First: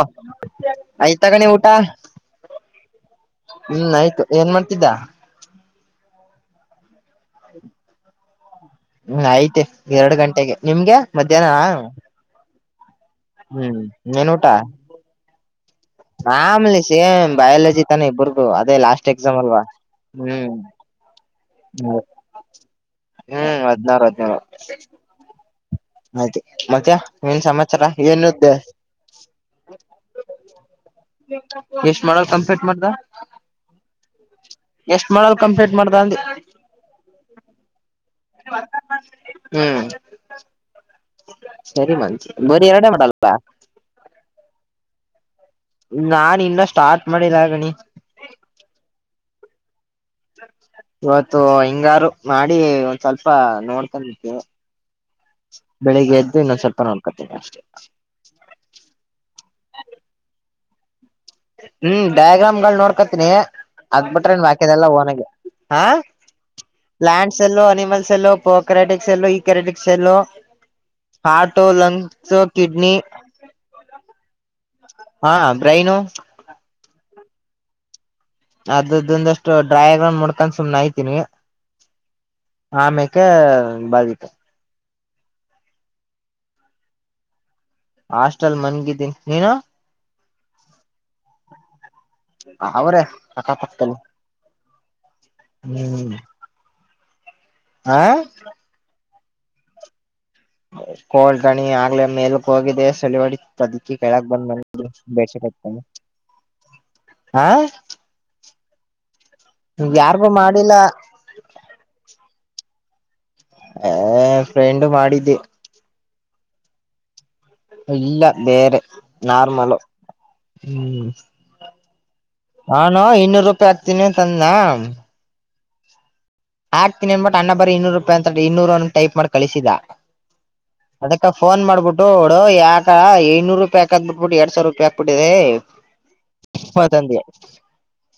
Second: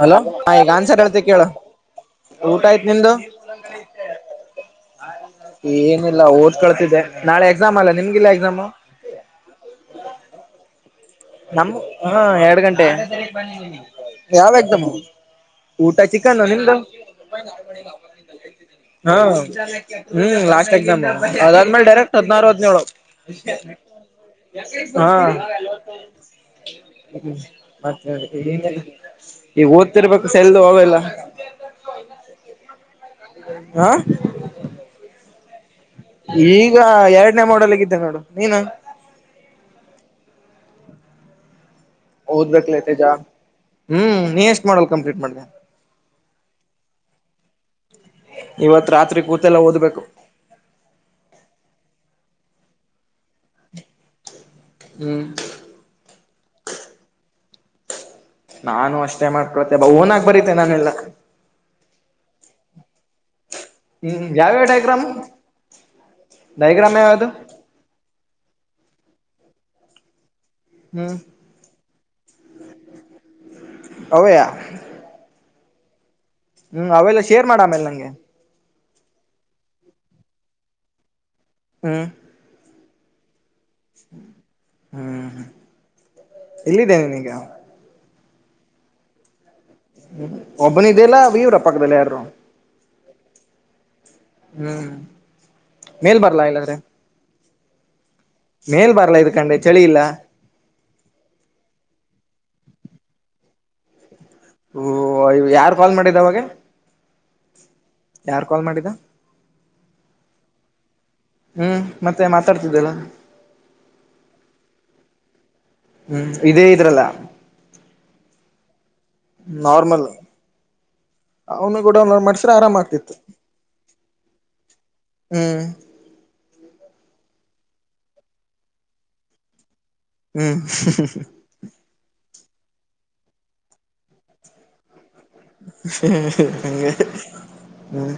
Hello ಹಾ ಈಗ answer ಹೇಳ್ತಿ ಆಯತಾ ಕೇಳು ತೊಗೋಳಿ ಊಟ. ಊಟ ಆಯ್ತ್ ನಿಂದು ಹ್ಮ್ ಆಯ್ತು ಏನ್ ಮಾಡ್ತಿದ್ದ. ಏನಿಲ್ಲ ಓದ್ ಕಳ್ತಿದ್ದೆ ನಾಳೆ ಎಕ್ಸಾಮ್ ಅಲ್ಲ ನಿಮಗಿಲ್ಲ ಎಕ್ಸಾಮ್. ಹ್ಮ ಆಯ್ತೆ ಎರಡು ಗಂಟೆಗೆ ನಿಮ್ಗೆ. ಮಧ್ಯಾಹ್ನ ನಮ್ಮ ಹಾ ಎರಡ್ ಗಂಟೆ ಹ್ಮ್ ಏನ್ ಊಟ ಯಾವಾ ಎಕ್ಸಾಮ್? ಊಟಾ ಚಿಕನ್ ನಿಮ್ದ?............... ಮಾಮೂಲಿ ಸೇಮ್ ಬಯಾಲಜಿ ತಾನೆ ಇಬ್ಬರ್ದು ಅದೇ ಲಾಸ್ಟ್ ಹಾ ಎಕ್ಸಾಮ್ ಅಲ್ವಾ ಹ್ಮ ಹ್ಮ್ ಲಾಸ್ಟ್ ಎಕ್ಸಾಮ. ಅದಾದ್ಮೇಲೆ ಡೈರೆಕ್ಟ್ ಹದ್ನಾರು ಹದಿನೇಳು..... ಹ್ಮ್ ಹದ್ನಾರು ಹಾ ಆಯ್ತ ಹ್ಮ ಮತ್ತೆ ಈಗ.... ಓದ್ತಿರ್ಬೇಕು ಸೆಲ್ದು ಹಲ್ಲ ಎಷ್ಟ್ ಮಾಡಲ್ ಕಂಪ್ಲೀಟ್ ಮಾಡ್ದ. ಹಾ ಎಷ್ಟ್ ಮಾಡಲ್ ಕಂಪ್ಲೀಟ್ ಮಾಡ್ದ. ಈಗ ಎರಡನೇ ಮಾಡಲ್ಗಿದ್ದೇ ನೋಡು. ನೀನು ಹ್ಮ್......... ಸರಿ ಮನ್. ಓದ್ಬೇಕ ಐತೆಜಾ ಹ್ಮ್ ನೀ ಎಷ್ಟ್ ಮಾಡಲ್ ಕಂಪ್ಲೀಟ್ ಮಾಡ್ದ. ನಾನ್ ಇನ್ನ ಸ್ಟಾರ್ಟ್ ಮಾಡಿಲ್ಲ ಅಳಡರ್ಲ್ಲಿ. ಇವತ್ ರಾತ್ರಿ ಕೂತೆಲ್ಲ ಓದ್ಬೇಕು. ಇವತ್ತು ಹಿಂಗಾರು ಮಾಡಿ ಒಂದ ಸ್ವಲ್ಪ ನೋಡ್ಕೊಂಡತವಿ. ಹ್ಮ್ ಬೆಳಿಗ್ಗೆ ಎದ್ದು ಇನ್ನೊಂದ ಸ್ವಲ್ಪ ನೋಡ್ಕೊತೇನೆ ಅಷ್ಟೇ. ನಾನು ಅಷ್ಟೇ ಮಾಡ್ಕೊಡ್ತೆೆ ಓನ್ನಾಗಿ ಬರೀತೆ ನಾನೆಲ್ಲ. ಹ್ಮ್ ಡಯಾಗ್ರಾಮ್ಗಳು ನೋಡ್ಕತನಿ. ಹ್ಮ್ ಅದಬಿಟ್ರೇ ಇನ್ನ ಯಾವ್ಯಾವ ಬಾಕಿದೆಲ್ಲ ಡೈಗ್ರಾಮ್ ಓನಗೆ ಹಾ ಡೈಗ್ರಾಮ್ ಯಾವ್ದು plant cell animal. Cell prokaryotic cell eukaryotic cell. ಹ್ಮ ಹಾರ್ಟ ಲಂಗ್ಸ್ ಕಿಡ್ನಿ. ಅವೆಯ. ಹಾ ಬ್ರೈನ್. ಹ್ಮ್ ಅವೆಲ್ಲ ಶೇರ್ ಮಾಡು ಆಮೇಲೆ ನನಗೆ. ಅದ್ರದೊಂದುಅಷ್ಟು ಡ್ರಾಯಾಗ್ರಾಂ ನೋಡ್ಕೊಂಡು ಸುಮನೆ ಐತಿನಿ. ಹ್ಮ್ ಅಮೆಕೆ [unintelligible] ಹ್ಮ್ ಹ್ಮ್ ಎಲ್ಲಿದ್ದೇನೆ ನೀನು ಈಗ. ಹಾಸ್ಟೆಲ್ ಮನ್ಗಿದ್ದೀನಿ ನೀನು. ಒಬ್ಬನ ಇದಿಯಾ ಇಲ್ಲ ಇವ್ರ ಪಕ್ಕದಲ್ಲಿ ಯಾರು. ಅವ್ರೇ ಅಕ್ಕಾ ಪಕ್ಕದಲ್ಲಿ ಹ್ಮ್ ಮೇಲ್ ಬರ್ಲ ಇಲ್ಲಾಂದ್ರೆ. ಹ ಮೇಲ್ ಬರ್ಲ ಇದಕಂಡೆ ಚಳಿ ಇಲ್ಲ. ಲೋ ಗಣಿ ಆಗ್ಲೆ ಮೇಲಕ್ ಹೋಗಿದೆ ಸಳಿವಡಿ. ಅದಿಕ್ಕೆ ಕೇಳಕ್ ಬಂದ ಓ ಬೀಡಿಶೀಟ್ ಯಾರ್ ಎತ್ಕೊಂಡು. ಕಾಲ್ ಮಾಡಿದ್ದ ಅವಾಗ ಹಾ ಯಾರ್ ಕಾಲ್ ಮಾಡಿದ್ದ ಯಾರ್ಗು ಮಾಡಿಲ್ಲ. ಹ್ಮ್ ಮತ್ತೆ ಮಾತಾಡ್ತಿದ್ದಲ್ಲ. ಹೇ ಫ್ರೆಂಡ್ ಮಾಡಿದ್ದಿ. ಹ್ಮ್ ಇದೇ ಇದ್ರಲ್ಲ. ಇಲ್ಲ ಬೇರೆ ನಾರ್ಮಲ್ ಹ್ಮ. ಅವ್ನು ಕೂಡ ಮಾಡ್ಸಿ. ನಾನು ಇನ್ನೂರು ರೂಪಾಯಿ ಹಾಕ್ತೀನಿ ಅಂತಂದ. ಹ್ಮ್ ಆಗ್ತೀನಿ ಅನ್ನಿಬಿಟ್ಟು ಅಣ್ಣ ಬರಿ ಇನ್ನೂರು ರೂಪಾಯಿ ಅಂತ ಇನ್ನೂರ ಅಂತ ಟೈಪ್ ಮಾಡಿ ಕಳಿಸಿದ. ಹ್ಮ್ ಅದಕ್ಕ ಫೋನ್ ಮಾಡಬಿಟ್ಟು ಓಡೋ ಯಾಕ ಐನ್ನೂರು ರೂಪಾಯಿ ಹಾಕೋದು ಬಿಟ್ಟುಬಿಟ್ಟು ಎರಡ್ ಸಾವಿರ ರೂಪಾಯಿ. ಹಾಕಿಬಿಟ್ಟಿದಿ ಹಂಗೆ ಅಂತದಿ. ಹ್ಮ್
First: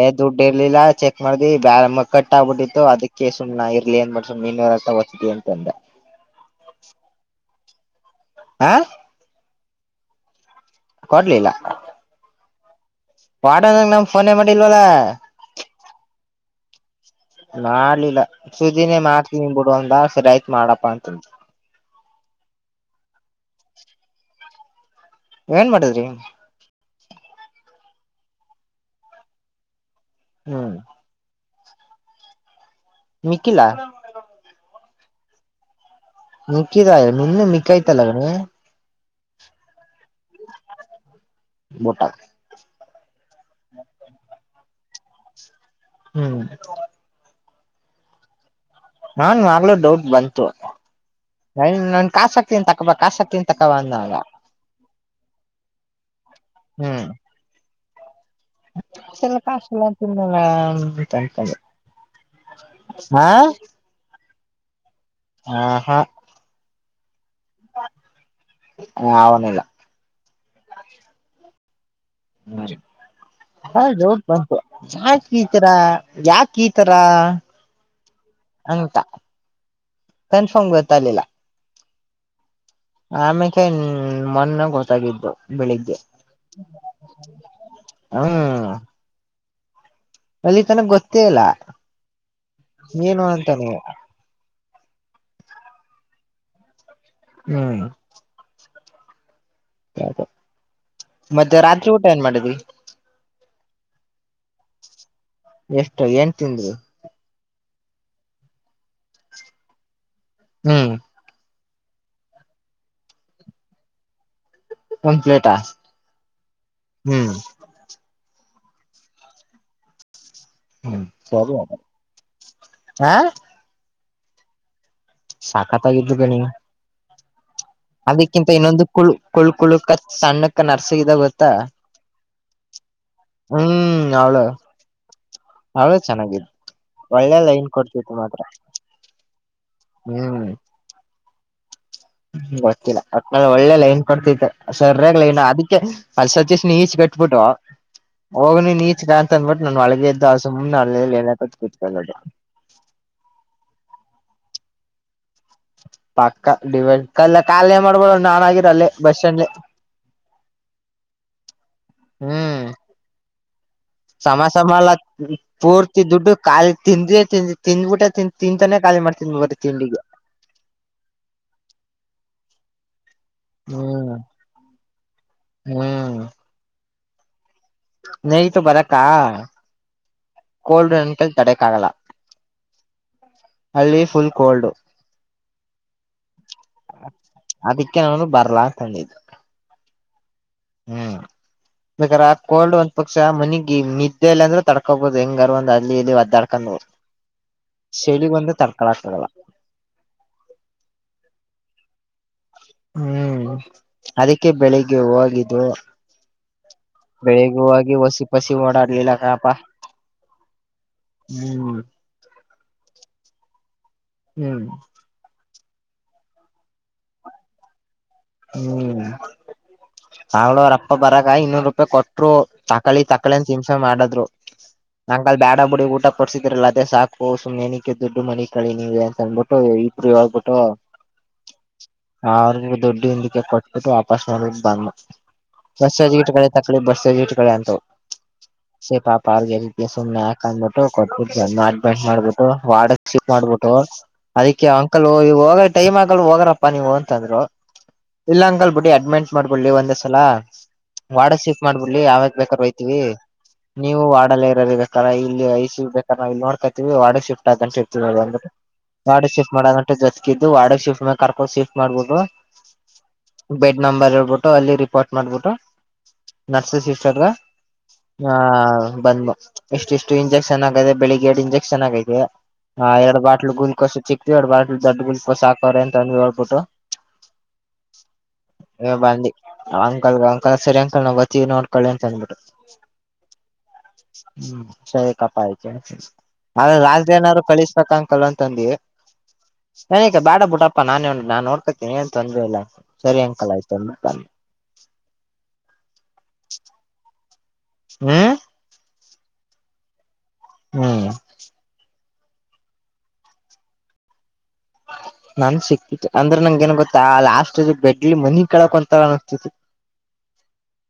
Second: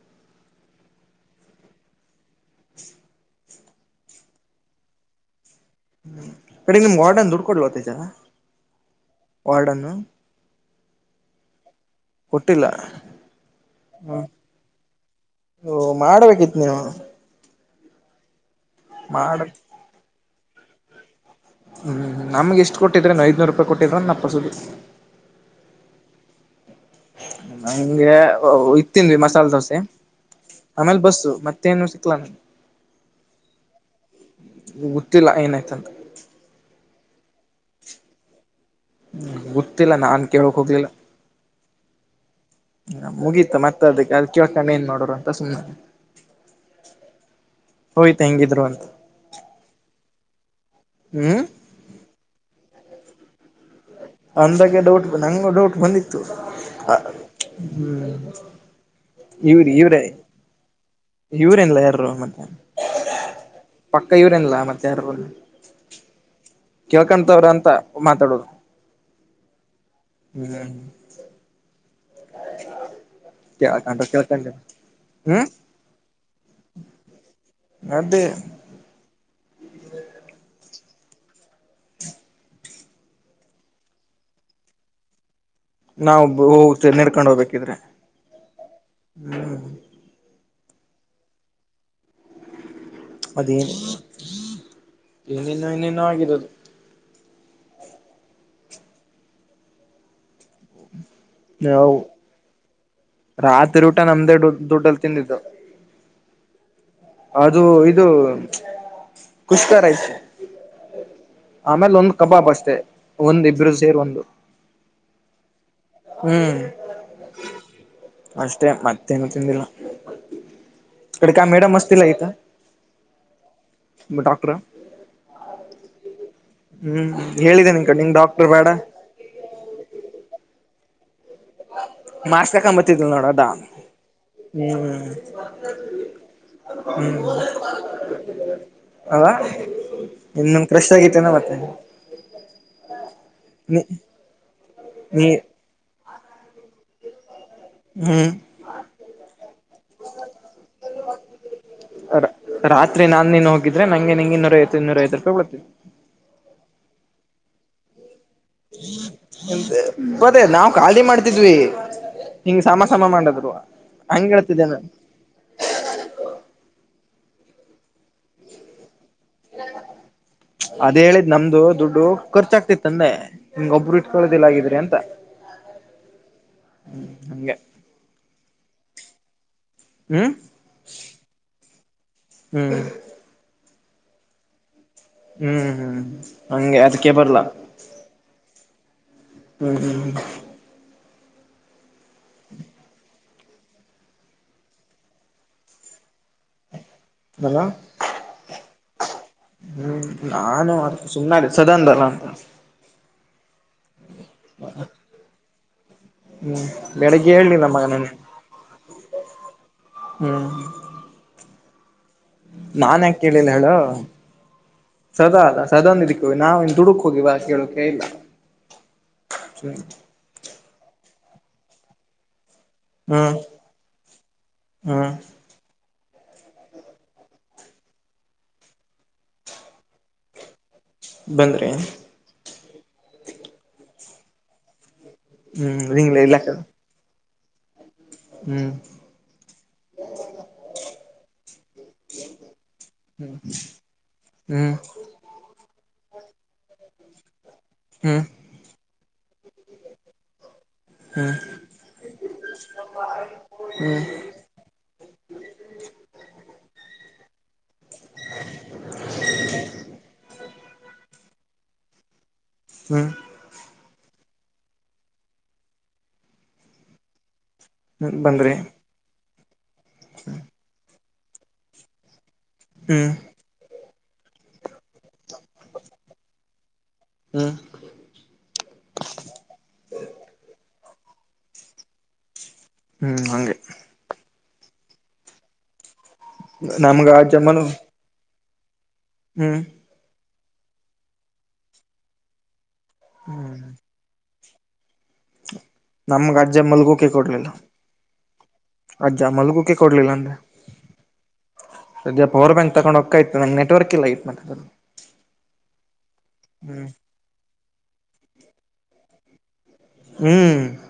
ಏ ದುಡ್ಡು ಇರ್ಲಿಲ್ಲ ಚೆಕ್ ಮಾಡ್ದಿ ಬ್ಯಾರ. ಕಟ್ ಆಗ್ಬಿಟ್ಟಿತ್ತು ಅದಕ್ಕೆ ಸುಮ್ನ ಇರ್ಲಿ ಅಂತ ಸುಮ್ನೆ ಇನ್ನೂರು ರೂಪಾಯಿ ಒತ್ತಿದ್ದಿ ಅಂತ ಅಂದ. ನಿಮ್ ವಾರ್ಡನ್ ದುಡ್ಡು ಕೊಡಲ್ವಾ [unintelligible] ಹಾ ವಾರ್ಡನ್ನು. ಕೊಡ್ಲಿಲ್ಲ. ಕೊಟ್ಟಿಲ್ಲ. ವಾರ್ಡನ್ಗೇ ನಾನು ಹ್ಮ್ ಫೋನೇ ಮಾಡಿಲ್ವಲ್ಲ. ಮಾಡ್ಬೇಕಿತ್ ನೀವು ಮಾಡ್ಲಿಲ್ಲ ಸೂದಿನೇ ಮಾಡ ಮಾಡ್ತೀನಿ ಬಿಡು ಅಂದ ಸರಿ ಆಯ್ತು ಮಾಡಪ್ಪಾ ಅಂತ. ಹು ನಮಗೆ ಎಷ್ಟು ಕೊಟ್ಟಿದ್ದೆನ ಐನೂರು ರುಪಾಯಿ ಕೊಟ್ಟಿದ್ರೆನ ಫ್ರಿಸ್ಟ್ ಸತಿ. ಏನ್ ಮಾಡಿದ್ರಿ. ನಂಗೆ ಇದು ತಿಂದ್ವಿ ಮಸಾಲೆ ದೋಸೆ ಹ್ಮ್ ಆಮೇಲೆ ಬಸ್ಸು ಮತ್ತೆ. ಮತ್ತೆ ಏನು [unintelligible] ನಿಕಿಲಾ ಗೊತ್ತಿಲ್ಲಾ ಏನಾಯಯ್ತಂತ. ನಿಕಿಿತ ನಿು ಮಿಕ ಇಿತ ಲಗ್ನ [unintelligible] ಹ್ಮ್, ಗೊತ್ತಿಲ್ಲ ನಾನು ಕೇಳಕ್ ಹೋಗ್ಲಿಲ್ಲ. ಬೂಟ ಮುಗೀತ ಮತ್ತ ಅದಕ್ಕೆ ಅಲ್ಲಿ ಕೋಣ [unintelligible] ಏನ್ ಮಾಡೋರು ಅಂತ ಸುಮ್ಮನೆ ಹ್ಮ್, ಹೋಯ್ತ ಹೆಂಗಿದ್ರು ಒಂದ ನಾನ ಆಗ್ಲೂ ಡೌಟ್ ಬಂತು. ಹ್ಮ್ ನನ್ ಕಾಸಾಕ್ತಿನಿಅಂತ ತಕಂಬಾ ಕಿಸಾಕ್ತಿನ್ ತಗೋ ಅಂತ. ಅಂದಾಗೆ ಡೌಟ್ ಬ ನಂಗು ಡೌಟ್ ಬಂದಿತ್ತು. ಹ್ಮ್ ಲ್ಲ ಇವ್ರ ಕಾಶೆಲ್ಲ ಇವ್ರೇ ತಿನ್ನಲ್ಲ ಅಂತತದೆ ಇವ್ರೇನ್ಲ ಯಾರು ಮತ್ತೆ [unintelligible] ಹಾ, ಪಕ್ಕ ಇವ್ರಲ್ಲಾ ಮತ್ತೆ ಯಾರ ಆ ಹಾ ಕೇಳ್ಕಂತವ್ರ ಅಂತ ಮಾತಾಡೋದು. ಹ ಅವನಿಲ್ಲ [unintelligible] ಹ್ಮ್, ಹ್ಮರಿ [inaudible] ಹಾ, ಕೇಳ್ಕೊಂಡ್ರ ಡೌಟ ಕೇಳ್ಕೊಂಡ್ರ ಬಂತು ಯಾಕ ಹ್ಮ್ ಈತರ ಯಾಕ ಈತರ ಅದೇ [unintelligible] ಅಂತ ಕನ್ಫರ್ಮ್ ಗೊತ್ತಾಗಲಿಲ್ಲ. ಆಮೇಕ ಮೊನ್ನೆ ಗೊತ್ತಾಗಿದ್ದು. ಬೆಳಿಗ್ಗೆ ನಾವು ಹೋಗ್ತೇ [unintelligible] ನೆರ್ಕೊಂಡ್ ಹೋಗ್ಬೇಕಿದ್ರೆ ಹ್ಮ್ ಹ್ಮ ಅಲ್ಲಿ ತನ ಗೊತ್ತೇ ಇರಲ್ಲಿಲ್ಲಾ ಅದೇನು, ಏನನ್ನು ಇನೇನು ಆಗಿರದು. ಹ್ಮ್, ಮತ್ತೆ ರಾತ್ರಿ ನಾವು ಊಟ ಏನ್ ಮಾಡಿದಿ. ರಾತ್ರಿ ಊಟ ನಮ್ದೇ ಡ್ ದುಡ್ಡಲ್ಲಿ ತಿಂದಿದ್ದು. ಎಷ್ಟು ಏನ್ ತಿಂದ್ರಿ ಅದು ಇದು ಕುಷ್ಕಾರೈಸ ಹ್ಮ್, ಆಮೇಲೆ ಒಂದ್ ಕಬಾಬ್ ಅಷ್ಟೇ ಒಂದ್ ಇಬ್ಬರು ಸೇರ್ ಒಂದು. ಒಂದ್ ಪ್ಲೇಟಾ ಹ್ಮ್, ಅಷ್ಟೆ ಮತ್ತೇನು ತಿಂದಿಲ್ಲಾ. ಹ್ಮ್ ಕಡೆ ಕ ಸರಿ ಮೇಡಮ್ ಅತಿಲ್ಲ ಇತ ಹ ಡಾಕ್ಟರ [unintelligible] ಸಾಕತ್ತಾಗಿದರು ಗಣಿ ಹ್ಮ್, ಹೇಳಿದ್ದೇನೆ ಅದಕ್ಕಿಂತ ಇನ್ನೊಂದು ಕುಳ್ ಕುಳ್ ಕುಳಕ ಸಣ್ಣಕ್ಕ ನರ್ಸಗಿದ ಗೊತ್ತಾ ಮಾರ್ಕಂಬತ್ತಿದ [unintelligible] ಲ್ ನೋಡ ಅದಾ ಹ್ಮ್ ಅವಳು ಹ್ಮ್ ಅವಳು ಚೆನ್ನಾಗಿದ್ ಒಳ್ಳೆ ಹ ಲೈನ್ ಕೊಡ್ತಿತ್ತು ಮಾತ್ರ [inaudible] ಅವಾ ಹ್ಮ್ ಇನ್ಮ್ ಕ್ರೆಶ್ ಆಗಿತೇನ ಮತ್ತೆ. ಗೊತ್ತಿಲ್ಲ ಒಟ್ನಲ್ಲಿ ಒಳ್ಳೆ ನೀ ಲೈನ್ ಕೊಡ್ತೈತೆ ಸರ್ಯಾಗ ನೀ ಲೈನ್ ಅದಕ್ಕೆ ಸತ್ತೀಶನ ಈಚ ಕಟ್ಬಿಟ್ಟು ಹ್ಮ್ ಹೋಗನಿ ನೀಚಗಾ ಅಂತ ಅಂದಬಿಟ್ಟು ನಾನು ಒಳಗೆ ಇದ್ದ ಸುಮ್ನೆ ಅ ಏನಕ ಕತ್ಕಲ್ಲದು. ರಾತ್ರಿ ನಾನ ನೀನ್ ಹೋಗಿದ್ರೆ ನಂಗೆ ನಿಂಗೆ ಇನ್ನೂರೈವತ್ತು ಇನ್ನೂರೈವತ್ತ ರೂಪಾಯಿ ಕೊಡ್ತೀವಿ. ಪಕ್ಕ ಡಿವೈಡ್ ಕ ಕಾಲೆ ಮಾಡಬಿಡು ನಾನ [unintelligible] ಪದೇ ನಾವು ಖಾಲೀ ಮಾಡ್ತಿದ್ವಿ. ಹ್ಮ್ ಹಿಂಗ್ ಸಮ ಸಮ ಮಾಡಿದ್ರು ಹಂಗೆ ಸಮ ಹೇಳ್ತಿದ್ದೇ ಸಮ ನ ಅಲ್ಲ ಪೂರ್ತಿ ದುಡ್ಡು ಖಾಲಿ ತಿಂದ್ರೆ ತಿಂದಿ ತಿಂದ್ಬಿಟ್ಟೆ ತಿನ್ ತಿಂತಾನೇ ಖಾಲಿ ಮಾಡ್ತನ್ ಬರೀ ತಿಂಡಿಗೆ. ಅದೇ ಹೇಳಿದ್ ನಮ್ದು ದುಡ್ಡು ಖರ್ಚಾಗ್ತಿತ್ತಂದೆ. ಹಿಂಗ ಒಬ್ಬರು ಹ್ಮ್ ಇಟ್ಕೊಳೋದಿಲ್ಲ ಗಿದ್ರ ಅಂತ ಹ್ಮ್ ಹ್ಮ್ ಹಂಗೆ. ನೈಟ್ ಬರಕಾ. ಹ್ಮ. ಕೋಲ್ಡ್ ಅಂತು ತಡೆಕ್ ಆಗಲ್ಲ ಹ್ಮ್ ಹಳ್ಳಿ ಫುಲ್ ಕೋಲ್ಡು. ಹ್ಮ್ ಹ್ಮ್ ಹಂಗೆ ಅದಕ್ಕೆೇ ಬರ್ಲ. ಅದಕ್ಕೆ ನಾನು ಬರ್ಲಾ ಅಂತಂದಿದ್ದು ಹ್ಮ ಹ್ಮ. ಹ್ಮ್. ಬೇಕಾದ್ರ ಆ ಕೋಲ್ಡ್ ಒಂದ ಪಕ್ಷ ಆ ಮನಿಗಿ ನಿದ್ದೆಲ್ಲ ಅಂದ್ರೆ ತಡ್ಕೋಬಹುದು ಹೆಂಗಾರ ಒಂದ ಅಲ್ಲಿ. ಕನ್ನೂರ್ ಹ್ಮ್ ಅಲ್ಲ ಶಳಗಿ ಒಂದು ತಳಕಕ ಆಗಲ್ಲ. ಹ್ಮ್ ನಾನು ಸುಮನ ಸದನ್ದಲ್ಲ ಅಂತ. ಹ್ಮ್ ಅದಕ್ಕೆ ಬೆಳಿಗ್ಗೆ ಹೋಗಿದ್ವ. ಹ್ಮ್ ಬೆಳಿಗ್ಗೆ ಬೆಳಗೆ ಹೇಳಲಿಲ್ಲ ಮಗ ಹೋಗಿ ನನ್ ಹೊಸಿ ಪಸಿ ಓಡಾಡ್ಲಿಲ್ಲ ಕಣಪ್ಪ. ಹ್ಮ್. ಹ್ಮ್. ನಾನ್ ಯಾಕ ಕೇಳಿಲಿಲ್ಲ ಹೇಳು. ಹ್ಮ್. ಸದಾ ಅದಾ ಸದಾನ್ ಇದಿಕ್ಕವಿ ನಾವನ್ ದುಡುಕ ಹೋಗಿವ ಕೇಳೋಕ್ಕೆೆ ಇಲ್ಲ. ಹ್ಮ್ ಅವಳ ಅವ್ರ ಅಪ್ಪ ಬರಕ ಇನ್ನೂರು ರೂಪಾಯಿ ಕೊಟ್ಟ. ಟ್ರೂ ತಕಳಿ ಹ್ಮ್ ತಕಳಿ ಹಿಂಸೆ ಮಾಡಿದ್ರು ಹ್ಮ್ ಬೇಡ ಬುಡಿ ಊಟ ಕೊಡ್ಸಿದ್ರಲ್ಲ ಅದೇ ಸಾಕು ಸುಮನೆ ನೆನಕ್ಕೆ ದುಡ್ಡು ಮನ್ಕಳಿ ನೀವು ಅಂತ ಅನ್ಬಿಟ್ಟು. ಇಬ್ರು ಇವಾಗ ಬಿಟ್ಟು. ಬಂದರಿ. ಆಗ ದುಡ್ಡು ಹಿಂದಕ್ಕೆ ಕೊಟ್ಬಿಟ್ಟು ವಾಪಸ್ ಹ್ಮ್ ರಿಂಗ್ಲ ಇಲ್ಲ [unintelligible] [unintelligible] ಹ್ಮ್. ಸೇ ಪಾಪ ಪಾರಗ [unintelligible] ಸುಮ್ನೆ ಹಾಕಂದ್ಬಿಟ್ಟು ಕೊಟ್ಬ ಮಾಡ ಮಾಡ್ಬಿಟ್ಟು ಆಯಿಲ್ ವಾರ್ಡನ್ ಚಿಕ್ ಮಾಡ್ಬಿಟ್ಟು. ಅದಕ್ಕೆ ಹ್ಮ್ ಅಂಕಲ್ ಈ ಹೋಗ ಟೈಮ್ ಆಗಲ್ ಹೋಗಾರಪ್ಪಾ ನೀವು ಅಂತಂದ್ರು. ಹ್ಮ. ಇಲ್ಲ ಅಂಕಲ್ ಬಿಡಿ ಅಡ್ಮೆಂಟ್ ಮಾಡ್ಬಿಡ್ಲಿ ಒಂದೇ ಸಲ. ಹ್ಮ್ ವಾರ್ಡ್ ಶೀಫ್ಟ್ ಮಾಡ್ಬಿಡ್ಲಿ ಯಾವಾಗ ಬೇಕಾದಾರ ಹೋಯ್ತಿವಿ ಹ್ಮ್ ನೀವು ವಾರ್ಡಲಿ ಇರ ಕ ಇಲ್ಲಿ ಐಸಿ ಬೇಕರ ನಾವು ಇಲ್ಲಿ ನೋಡಕೋತಿವಿ ವಾರ್ಡನ್ ಶಿಫ್ಟ್ [unintelligible] ವಾರ್ಡ್ ಶಿಫ್ಟ್ ಮಾಡಗಂಟ ಜೊತೆಗ ಇದ್ದು ವಾರ್ಡ್ ಶಿಫ್ಟ್ ಕರಕೊಂಡ ಶಿಫ್ ಮಾಡಬೋದು. ಹ್ಮ. ಬೆಡ್ ನಂಬರ್ ಹೇಳ್ಬಿಟ್ಟು ಅಲ್ಲಿ ರಿಪೋರ್ಟ್ ಮಾಡ್ಬಿಟ್ಟು ನರ್ಸಸ್ [unintelligible] ಹಾ ಬಂದ್ರಿ ಬಂದ್ ಎಸ್ಟಿಸ್ಟು ಇಂಜೆಕ್ಷನ್ ಆಗದೆ ಬೆಳಿಗ್ಗೆ ಎಡ್ ಇಂಜೆಕ್ಷನ್ ಆಗೈದೇ. ಹಾ ಹ್ಮ್ ಎರಡ್ ಬಾಟ್ಲ್ ಗುಲ್ಕೋಸ ಆಕ್ಸಿವಿ ಎರಡ ಬಾಟ್ಲ್ ದೊಡ್ಡ ಗುಲ್ಕೋಸ್ ಹಕೋರ ಅಂತಂದ ಹೇಳ್ಬಿಟ್ಟು. ಹ. ಇವಾಗ ಬಂದಿ ಅಂಕಲ್ ಅಂಕಲ್ ಸರಿ ಅಂಕಲ್ ನಾವು ಹೊತ್ತವಿ ನೋಡ್ಕೊಳ್ಳಿ ಅಂತ ಅಂದ್ಬಿಟ್ಟು. ಹ್ಮ್ ಹಂಗೆ. ಹ್ಮ್ ಸರಿ ಕಪ್ಪ ಆಯ್ತ ಆದ್ರ ನಮ್ಗ ರಾಜ್ದ ಆ ನಾದ್ರು ಜಮ್ಮನು ಕಳಿಸ್ಬೇಕಂಗಅಂಕಲ್ ಅಂತ ಅಂದುವಿ ಕಲ್ವಂತಂದ್ವಿ. ಹ್ಮ್, ನನಕ್ಕೆ ಬೇಡ ಬಿಟ್ಟಪ್ಪ ನಾನೇ ನಾ ನೋಡ್ಕತ್ತೀನಿ ಏನ್ ತೊಂದರೆ ಇಲ್ಲ ಸರಿ ಅಂಕಲ್ ಆಯತ ಅಂದೆ. ನಮ್ಮ್ಗೆ ಅಜ್ಜ ಮಲ್ಗೋಕೆ ಕೊಡ್ಲಿಲ್ಲಾ ಹ್ಮ [inaudible] ಅಜ್ಜ ಮಲ್ಲಗೂಕ್ಕೆ ಕೊಡ್ಲಿಲ್ಲ ಅಂದೆ ಹ್ಮ್, ಸದ್ಯ ಪವರ್ ಬ್ಯಾಂಕ್ ತಗೊಂಡಹೋಗ್ತಾ ಇತ್ತ ನೆಟ್ವರ್ಕಇಲ್ಲ ಐತ್ ನನ್ಗ ಸಿಕ್ತಿತ್ತು ಅಂದ್ರೆ ನಂಗ ಏನ್ ಗೊತ್ತಾ ಲಾಸ್ಟ್ ಬೆಡ್ಲಿ ಮನಿ ಕೆಳಕೊಂತರ ಅನಿಸ್ತಿತ. ಹ್ಮ್,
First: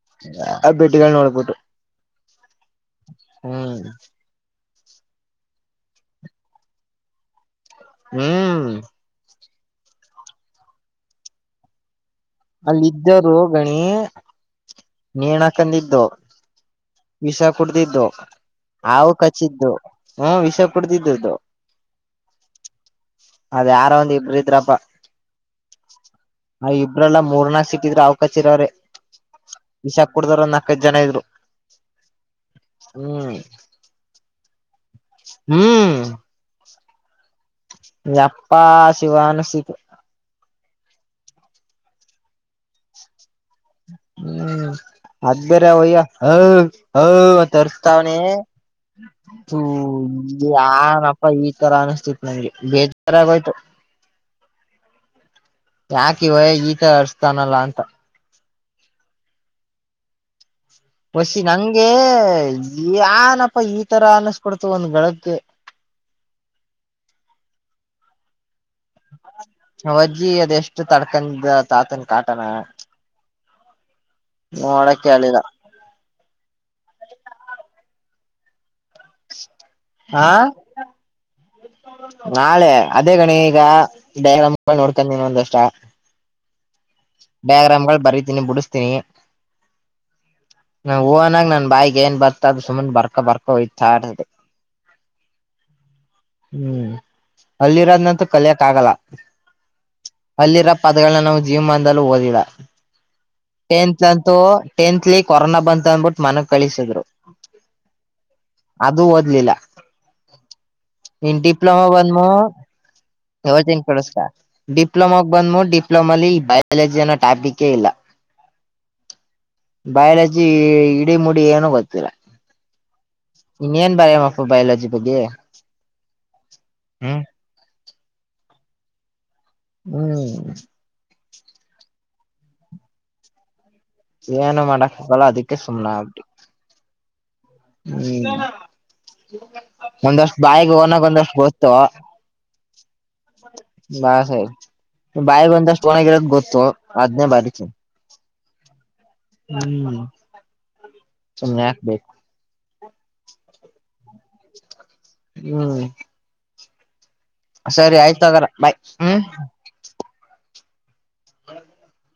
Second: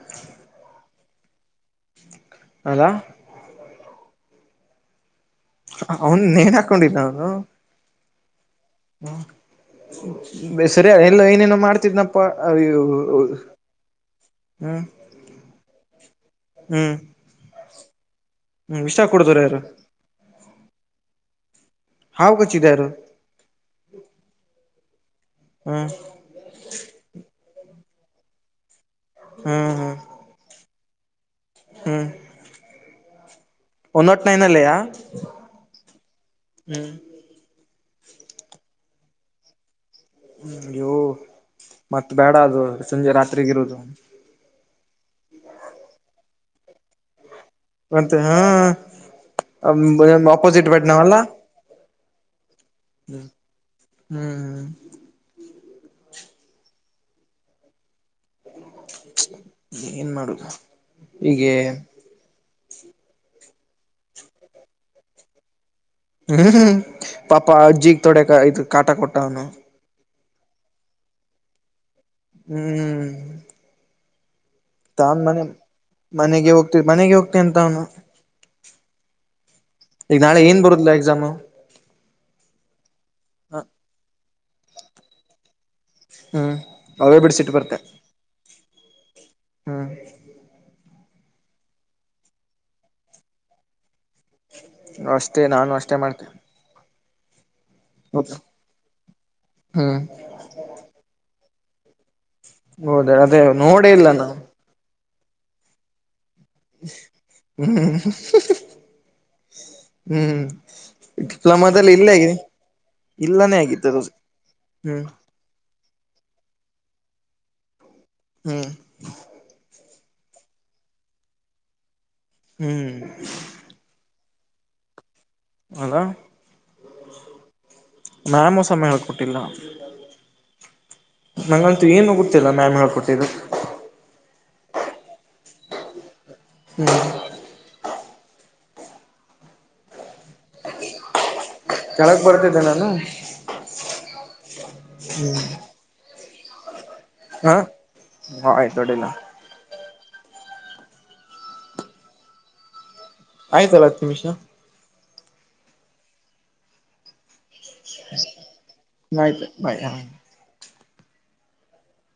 ಆ ಬೆಟ್ಟಗಳು ನೋಡ್ಬಿಟ್ಟು [unintelligible] ಅಲಾ [inaudible] ಹ್ಮ್, ಅವ್ನ್ ನೇನ್ ಹಾಕೊಂಡಿದ್ದನ ಅವನು. ಹ್ಮ್. [inaudible] ಹ್ಮ, ಸರಿಯ ಎಲ್ಲ ಏನೇನೋ ಮಾಡ್ತಿದ್ನಪ್ಪ ಅಲ್ಲ ಅಯ್ಯೋ ಇದ್ದವರು ಗಣಿ ಹ್ಮ್ ನೇಣ ಹಾಕೊಂಡಿದ್ದು ಹ್ಮ್ ವಿಷ ಕುಡ್ದಿದ್ದು, ಹ್ಮ್ ವಿಷ ಹಾವು ಕುಡುದ್ರು ಯಾರು ಕಚ್ಚಿದ್ದು. ಹಾ ವಿಷ ಕುಡ್ದೀದ್ದು. ಹಾವುಕಚ್ಚಿದ್ದಾರು? ಅದ ಯಾರೋಒಂದ್ ಇಬ್ಬರು ಇದ್ರಪ್ಪ. ಹ್ಮ್, ಹ ಇಬ್ರಲ್ಲ ಮೂರ್ನಾಕ ಸಿಕ್ಕಿದ್ರೆ ಹಾವ್ ಹ್ಮ್ ಹ್ಮ್ ಕಚ್ಚಿದವರೆವಿಷಕ್. ಕುಡದಾರ ಒಂದು ನಾಕೈದ ಜನ ಇದ್ದರು. ಹ್ಮ್ ಒಂದ ನಾಟ್ ನೈನ್ ಅಲ್ಲಿಯಾ. - ಹ್ಮ್, [unintelligible] ಯಪ್ಪ ಶಿವ ಅನಿಸಿತ ಹ್ಮ್, ಇವು ಮತ್ತ ಬೇಡ ಅದು ಸಂಜೆ ರಾತ್ರಿಗಿರುದು. ಹ್ಮ್ ಅದ ಬೇರೆ ಅವಯ್ಯ [unintelligible] ಹ ಹ್ ಅರತರ್ವಣಿ ಮತ್ತ ಹ, ಹಾ ಈ ಆಪೋಸಿಟ್ ಬೆಡ್ ನಾವಲ್ಲ ಯಾರಪ್ಪ ಈ ತರ ಅನಸ್ತಿತ್ತು ನಂಗೆ ಬೇಜಾರಾಗೋಯ್ತು. ಹ್ಮ್ ಯಾಕ ಈವಯಾ ಈತರ ಅರರ್ಸ್ತಾನಲ್ಲಾ ಅಂತ. [unintelligible] ಏನ್ ಮಾಡುವುದು ಹೊಸಿ ನಂಗೆ ಯನಪಾ ಈ ತರ ಅನಸ್ಬೂಡ್ತು ಒಂದ್ ಗಳಗ್ಗೆ. ಹ್ಮ್, ಹ್ಮ್ ಪಾಪಾ ಅಜ್ಜಿಗ್ ತೊಡೆ ಇ ಕಾಟ ಕೊಟ್ಟ ಅವ್ನು. ಆವಜ್ಜಿ ಅದೆ ಎಷ್ಟು ತಡ್ಕಂದ ತಾತನ್ ಕಾಟನ. ಹ್ಮ್ ನೋಡಕ್ ತನ್ ಹೇಳಿಲ್ಲ ಮನೆ ಮನೆಗೆ ಹೋಗ್ತ ಮನೆಗೆ ಹೋಗ್ತ ಅಂತ ಅವನು [unintelligible] ಈಗ ಹಾ ನಾಳೆ ಏನ್ ಬರುದಿಲ್ಲ ಎಕ್ಸಾಮ್? - [unintelligible] ನಾಳೆ ಅದೇ ಗಣಿ ಈಗ ಡಯ್ರಾಮ್ ನೋಡ್ಕೊಂದಿನೀ ಇನ್ನೊಂದಿಷ್ಟ ಹ್ಮ್ ಅವೇ ಬಿಡ್ಸಿಟ್ಟು ಡೈಗ್ರಾಮ್ ಗಳು ಬರೀತೀನಿ ಬಿಡಿಸ್ತೀನಿ. ಹಾ [unintelligible] ನಾ ಓನಾಗ ನನ್ ಬಾಯಗ್ ಏನ್ ಬರ್ತ ಅದು ಸುಮನೆ ಬರ ಬರ್ಕೋಯ್ತಾರದೆ. ಅಷ್ಟೇ, ನಾನು ಅಷ್ಟೇ ಮಾಡ್ತೇನೆ. ಹ್ಮ್ ಅಲ್ಲಿರೋದ್ನಂತೂ ಕಲಿಯಕ್ ಆಗಲ್ಲ. ಹ್ಮ್ ಅಲ್ಲಿರೋ ಪದಗಳನ ನಾವು ಜೀವಮ್ನದಲೂ ಓದಿಲ್ಲ ಹೌದ ಅದೇ ನೋಡೆ ಇಲ್ಲ ನಾವು. ಟಂತ್ಲಿ ಕೊರೋನ ಬಂತ ಅಂದಬುಟ್ಟು. ಮನೆ ಕಳಿಸಿದ್ರು ಹ್ಮ್ ಅದು ಓದ್ಲಿಲ್ಲ. ಹ್ಮ್. ಇನ್ನು ಡಿಪ್ಲೊಮಾ ಡಿಪ್ಲೊಮಾದಲ್ಲಿ ಇಲ್ಲೇ ಬಂದ್ಮಾ ಇಲ್ಲಾನೇ ಹೇಳುತೀನಿ ಆಗಿತ್ತು ಅದು ಕೇಳಿಸ್ಕೊ ಹ್ಮ್ ಡಿಪ್ಲೊಮಾ. ಬಂದ್ಮಾ ಡಿಪ್ಲೊಮಾಲಿ ಬಯಾಲಜಿ ಅನ್ನು ಟಾಪಿಕೇ ಇಲ್ಲ. ಹ್ಮ್. ಬಯಾಲಜಿ ಇಡೀ ಮುಡಿ ಏನು ಗೊತ್ತಿಲ್ಲ. ಹ್ಮ್. ಇನ್ನೇನ್ ಬರೆಯನಪ್ಪ ಬಯಲಜಿ ಬಗ್ಗೆ. ಅದಾ ಹ್ಮ್ [unintelligible] ಸಮಯ ಯಾಕೆ ಕೊಟ್ಟಿಲ್ಲ. ಹ್ಮ್. ನಂಗಂತು ಏನು ಗೊತ್ತಿಲ್ಲ ಮ್ಯಾಮ್ ಹೇಳ್ಕೊಟ್ಟಿದ್ದು. ಏನು ಮಾಡಕಾಗಲ್ಲ ಅದಕ್ಕೆ ಸುಮ್ಮನೆ ಆದ್ವಿ. ಹ್ಮ್. ಹ್ಮ್ ಒಂದಷ್ಟು ಬಾಯಿಗೆ ಓನಾಗಿ ಒಂದಷ್ಟು. ಗೊತ್ತು ಕೆಳಗ್ ಬರ್ತಿದ್ದೆ ನಾನು ಬಾಯಿಗೆ ಬಂದಷ್ಟು. ಓನ್ಗಿರೋದು ಗೊತ್ತು ಅದನೇ ಹಾ ಬರೀತಿನಿ ಆಯ್ತು ಅಡ್ಡಿಲ್ಲ ಹ್ಮ್ ಸುಮ್ನೆ ಯಾಕೆ ಬೇಕು. ಆಯ್ತಲ್ಲ ಹತ್ತು ನಿಮಿಷ. ಹ್ಮ್ ಸರಿ ಆಯ್ತು ಆಗ್ಯಾರ ಬೈ. ಆಯ್ತು ಬೈ [inaudible]